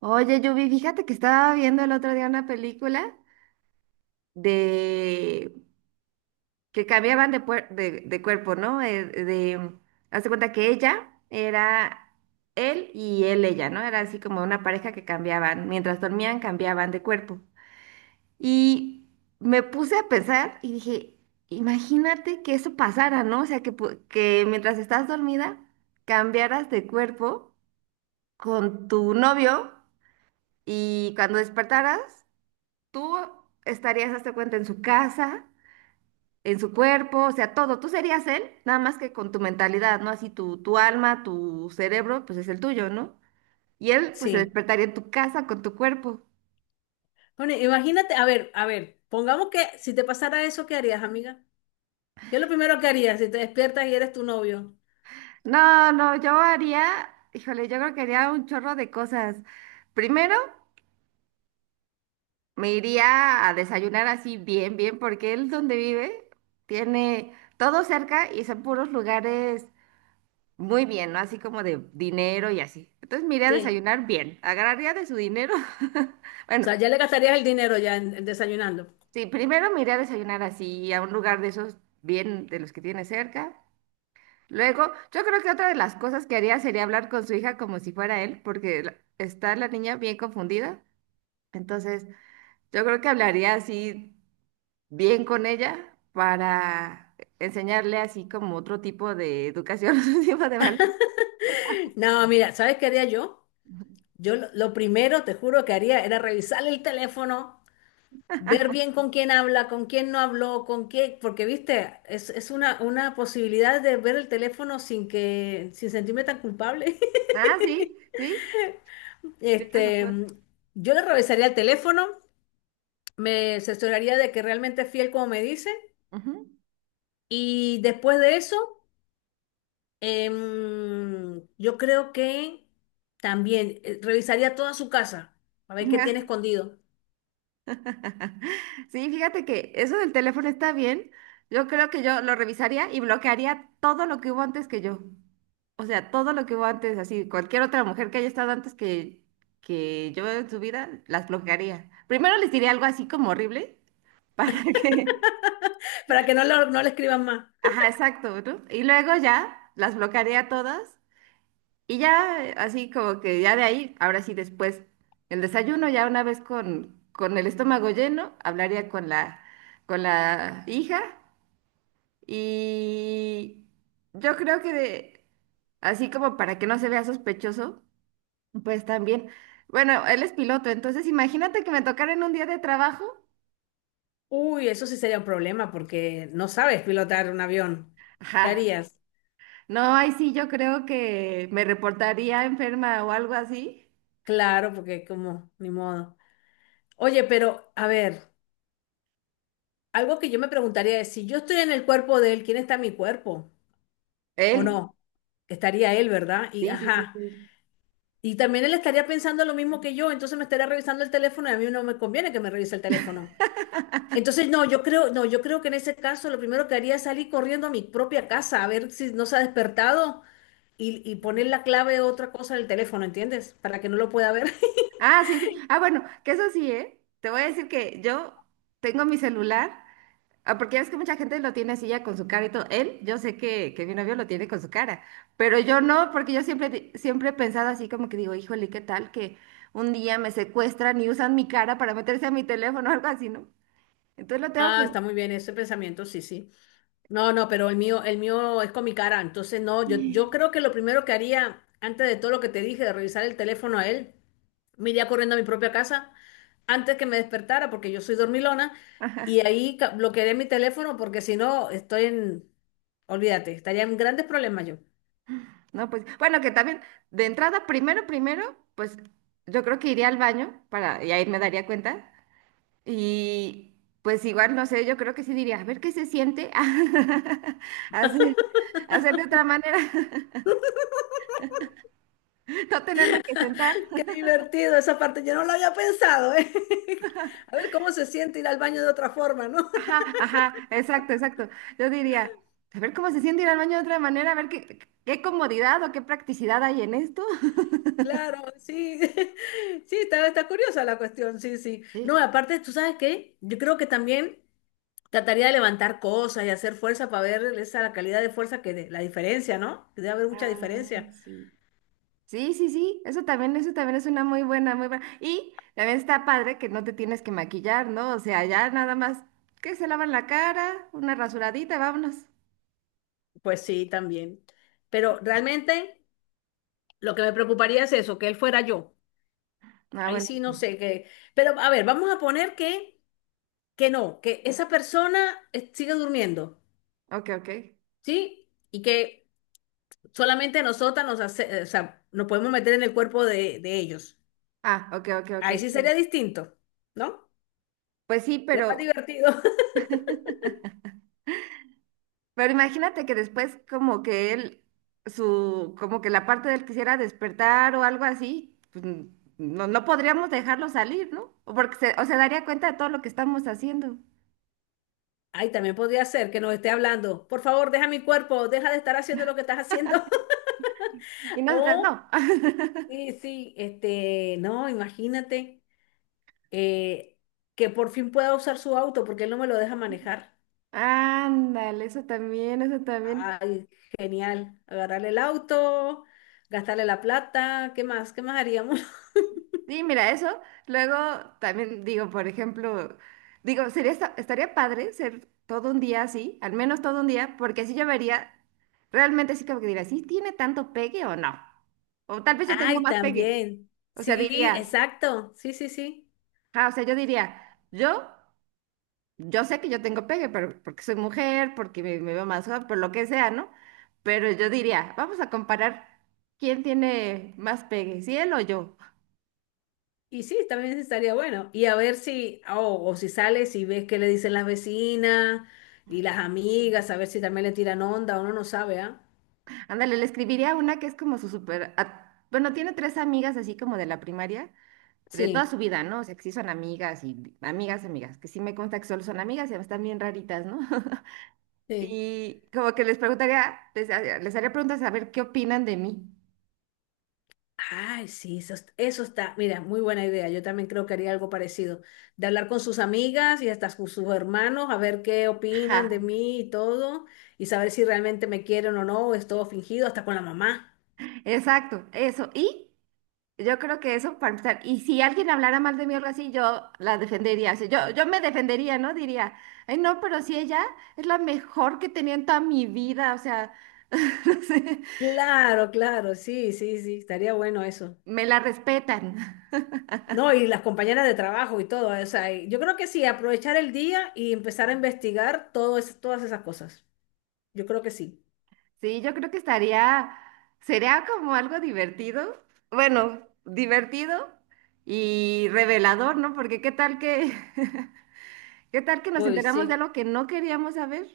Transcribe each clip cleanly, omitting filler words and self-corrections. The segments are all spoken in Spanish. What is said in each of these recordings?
Oye, Yubi, fíjate que estaba viendo el otro día una película de que cambiaban de, de cuerpo, ¿no? De, hace cuenta que ella era él y él ella, ¿no? Era así como una pareja que cambiaban, mientras dormían cambiaban de cuerpo. Y me puse a pensar y dije, imagínate que eso pasara, ¿no? O sea, que mientras estás dormida cambiaras de cuerpo con tu novio y cuando despertaras tú estarías, hazte cuenta, en su casa, en su cuerpo, o sea, todo. Tú serías él, nada más que con tu mentalidad, ¿no? Así tu alma, tu cerebro, pues es el tuyo, ¿no? Y él, pues se Sí. despertaría en tu casa con tu cuerpo. Bueno, imagínate, a ver, pongamos que si te pasara eso, ¿qué harías, amiga? ¿Qué es lo primero que harías si te despiertas y eres tu novio? No, no, yo haría, híjole, yo creo que haría un chorro de cosas. Primero, me iría a desayunar así bien, bien, porque él donde vive tiene todo cerca y son puros lugares muy bien, ¿no? Así como de dinero y así. Entonces me iré a Sí. desayunar bien. Agarraría de su dinero. O Bueno, sea, ya le gastarías el dinero ya en desayunando. sí, primero me iré a desayunar así a un lugar de esos bien de los que tiene cerca. Luego, yo creo que otra de las cosas que haría sería hablar con su hija como si fuera él, porque está la niña bien confundida. Entonces, yo creo que hablaría así bien con ella para enseñarle así como otro tipo de educación, otro tipo de valor. No, mira, ¿sabes qué haría yo? Yo lo primero, te juro que haría era revisar el teléfono, ver bien con quién habla, con quién no habló, con qué, porque viste, es una posibilidad de ver el teléfono sin sentirme tan culpable. Ah, sí, sí, tienes Este, razón. yo le revisaría el teléfono. Me asesoraría de que realmente es fiel como me dice. Ujú. Y después de eso, yo creo que también revisaría toda su casa para ver qué tiene Ajá. escondido, Sí, fíjate que eso del teléfono está bien. Yo creo que yo lo revisaría y bloquearía todo lo que hubo antes que yo. O sea, todo lo que hubo antes, así, cualquier otra mujer que haya estado antes que yo en su vida, las bloquearía. Primero les diría algo así como horrible para que... para que no, no le escriban más. Ajá, exacto, ¿no? Y luego ya las bloquearía todas. Y ya, así como que ya de ahí, ahora sí después, el desayuno, ya una vez con el estómago lleno, hablaría con la hija y yo creo que así como para que no se vea sospechoso, pues también, bueno, él es piloto, entonces imagínate que me tocara en un día de trabajo, Uy, eso sí sería un problema porque no sabes pilotar un avión. ¿Qué ajá, harías? no, ahí sí yo creo que me reportaría enferma o algo así, Claro, porque como, ni modo. Oye, pero a ver, algo que yo me preguntaría es, si yo estoy en el cuerpo de él, ¿quién está en mi cuerpo? ¿O él, no? Estaría él, ¿verdad? Y sí, sí, sí, ajá. sí. Y también él estaría pensando lo mismo que yo, entonces me estaría revisando el teléfono y a mí no me conviene que me revise el teléfono. Entonces, no, yo creo, no, yo creo que en ese caso lo primero que haría es salir corriendo a mi propia casa a ver si no se ha despertado y poner la clave de otra cosa del teléfono, ¿entiendes? Para que no lo pueda ver. Ah, sí, sí. Ah, bueno, que eso sí, ¿eh? Te voy a decir que yo tengo mi celular, ah, porque ya ves que mucha gente lo tiene así ya con su cara y todo. Él, yo sé que mi novio lo tiene con su cara, pero yo no, porque yo siempre, siempre he pensado así como que digo, híjole, ¿qué tal que un día me secuestran y usan mi cara para meterse a mi teléfono o algo así, ¿no? Entonces lo tengo Ah, como... está muy bien ese pensamiento, sí, sí. No, no, pero el mío es con mi cara, entonces no, yo Sí. creo que lo primero que haría, antes de todo lo que te dije, de revisar el teléfono a él, me iría corriendo a mi propia casa antes que me despertara, porque yo soy dormilona, y Ajá. ahí bloquearé mi teléfono, porque si no, estoy en, olvídate, estaría en grandes problemas yo. No, pues, bueno, que también, de entrada, primero, primero, pues yo creo que iría al baño para, y ahí me daría cuenta. Y pues igual, no sé, yo creo que sí diría, a ver qué se siente hacer, hacer de otra manera, no tenerme que sentar. Qué divertido esa parte, yo no lo había pensado, ¿eh? A ver cómo se siente ir al baño de otra forma, ¿no? Ajá, ajá, exacto, exacto. Yo diría, a ver cómo se siente ir al baño de otra manera, a ver qué, qué comodidad o qué practicidad hay en esto. Claro, sí, sí, está, está curiosa la cuestión, sí, sí. No, Sí. aparte, ¿tú sabes qué? Yo creo que también trataría de levantar cosas y hacer fuerza para ver esa la calidad de fuerza que la diferencia, ¿no? Que debe haber mucha Ah, diferencia. sí. Sí, sí, sí, eso también es una muy buena, muy buena. Y también está padre que no te tienes que maquillar, ¿no? O sea, ya nada más que se lavan la cara, una rasuradita, vámonos. Pues sí, también. Pero realmente lo que me preocuparía es eso, que él fuera yo. Ah, Ahí bueno. sí no sé qué. Pero a ver, vamos a poner que no, que esa persona sigue durmiendo, Ok, ok. ¿sí? Y que solamente nosotras o sea, nos podemos meter en el cuerpo de ellos. Ah, ok, ok, ok. Ahí sí Sí. sería distinto, ¿no? Pues sí, Es más pero, divertido. pero imagínate que después como que él, su, como que la parte de él quisiera despertar o algo así, pues no, no podríamos dejarlo salir, ¿no? O porque o se daría cuenta de todo lo que estamos haciendo. Ahí también podría ser que nos esté hablando, por favor, deja mi cuerpo, deja de estar haciendo lo que estás haciendo. Y nosotras O, no. sí, sí, no, imagínate eh, que por fin pueda usar su auto porque él no me lo deja manejar. Ándale, eso también, eso también. Ay, genial. Agarrarle el auto, gastarle la plata, ¿qué más? ¿Qué más haríamos? Sí, mira, eso. Luego también digo, por ejemplo, digo, sería estaría padre ser todo un día así, al menos todo un día, porque así yo vería, realmente sí como que diría, ¿sí tiene tanto pegue o no? O tal vez yo tengo Ay, más pegue. también. O sea, Sí, diría, exacto. Sí, sí, sí. ah, o sea, yo diría, yo sé que yo tengo pegue, pero porque soy mujer, porque me veo más joven, por lo que sea, ¿no? Pero yo diría, vamos a comparar quién tiene más pegue, si él o yo. Y sí, también estaría bueno. Y a ver si, oh, o si sales y ves qué le dicen las vecinas y las amigas, a ver si también le tiran onda, uno no sabe, ¿ah? Ándale, le escribiría una que es como su super... a- Bueno, tiene tres amigas así como de la primaria, de toda su Sí, vida, ¿no? O sea, que sí son amigas y amigas, amigas, que sí me consta que solo son amigas y están bien raritas, ¿no? sí. Y como que les preguntaría, les haría preguntas a ver qué opinan de mí. Ay, sí, eso, eso está, mira, muy buena idea. Yo también creo que haría algo parecido, de hablar con sus amigas y hasta con sus hermanos, a ver qué opinan de Ajá, mí y todo, y saber si realmente me quieren o no, o es todo fingido, hasta con la mamá. exacto, eso. Y yo creo que eso para empezar. Y si alguien hablara mal de mí o algo así, yo la defendería. O sea, yo me defendería, ¿no? Diría, ay, no, pero si ella es la mejor que tenía en toda mi vida, o sea, no sé. Claro, claro, sí, sí, sí, estaría bueno eso. Me la respetan. No, y las compañeras de trabajo y todo, o sea, y yo creo que sí, aprovechar el día y empezar a investigar todas esas cosas. Yo creo que sí. Sí, yo creo que estaría, sería como algo divertido, bueno, divertido y revelador, ¿no? Porque qué tal que, qué tal que nos Uy, enteramos de sí. algo que no queríamos saber.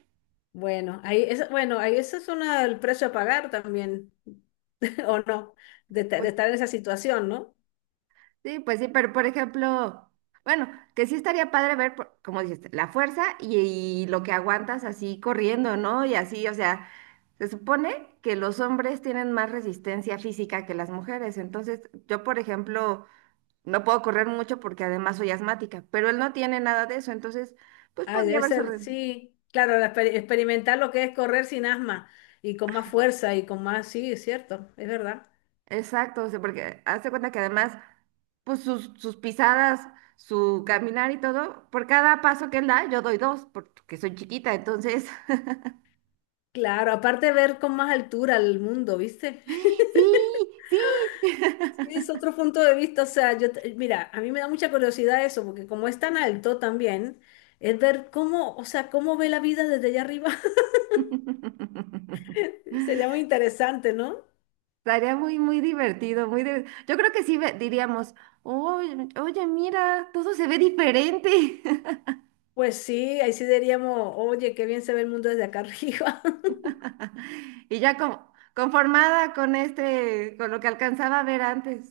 Bueno, ahí es, bueno, ahí ese es una, el precio a pagar también, o no, de Pues estar en esa situación, ¿no? sí, pues sí, pero por ejemplo, bueno, que sí estaría padre ver, como dices, la fuerza y lo que aguantas así corriendo, ¿no? Y así, o sea, se supone que los hombres tienen más resistencia física que las mujeres, entonces yo, por ejemplo, no puedo correr mucho porque además soy asmática, pero él no tiene nada de eso, entonces, pues Ay, podría debe haber ser, sorprendido. sí, claro, la experimentar lo que es correr sin asma y con más fuerza y con más, sí, es cierto, es verdad. Exacto, o sea, porque hazte cuenta que además, pues sus pisadas, su caminar y todo, por cada paso que él da, yo doy dos, porque soy chiquita, entonces, Claro, aparte ver con más altura el mundo, ¿viste? sí, sí. Es otro punto de vista, o sea, mira, a mí me da mucha curiosidad eso, porque como es tan alto también, es ver cómo, o sea, cómo ve la vida desde allá arriba. Sería muy interesante, ¿no? Estaría muy, muy divertido, muy yo creo que sí diríamos, oye, oye, mira, todo se ve diferente. Pues sí, ahí sí diríamos, oye, qué bien se ve el mundo desde acá arriba. Y ya como conformada con este, con lo que alcanzaba a ver antes.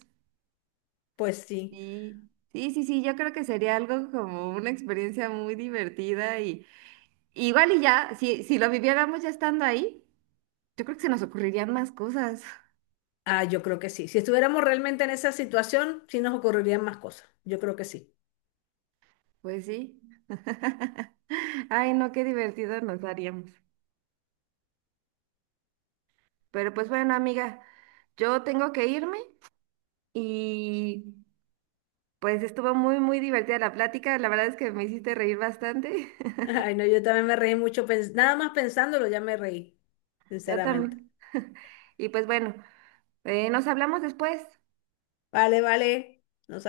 Pues sí, Sí, sí, sí, sí, yo creo que sería algo como una experiencia muy divertida y igual y ya, si lo viviéramos ya estando ahí, yo creo que se nos ocurrirían más cosas. ah, yo creo que sí. Si estuviéramos realmente en esa situación, sí nos ocurrirían más cosas. Yo creo que sí. Pues sí. Ay, no, qué divertido nos haríamos. Pero pues bueno, amiga, yo tengo que irme y pues estuvo muy, muy divertida la plática. La verdad es que me hiciste reír bastante. Ay, no, yo también me reí mucho, nada más pensándolo ya me reí, Yo sinceramente. también. Y pues bueno, nos hablamos después. Vale, vale, nos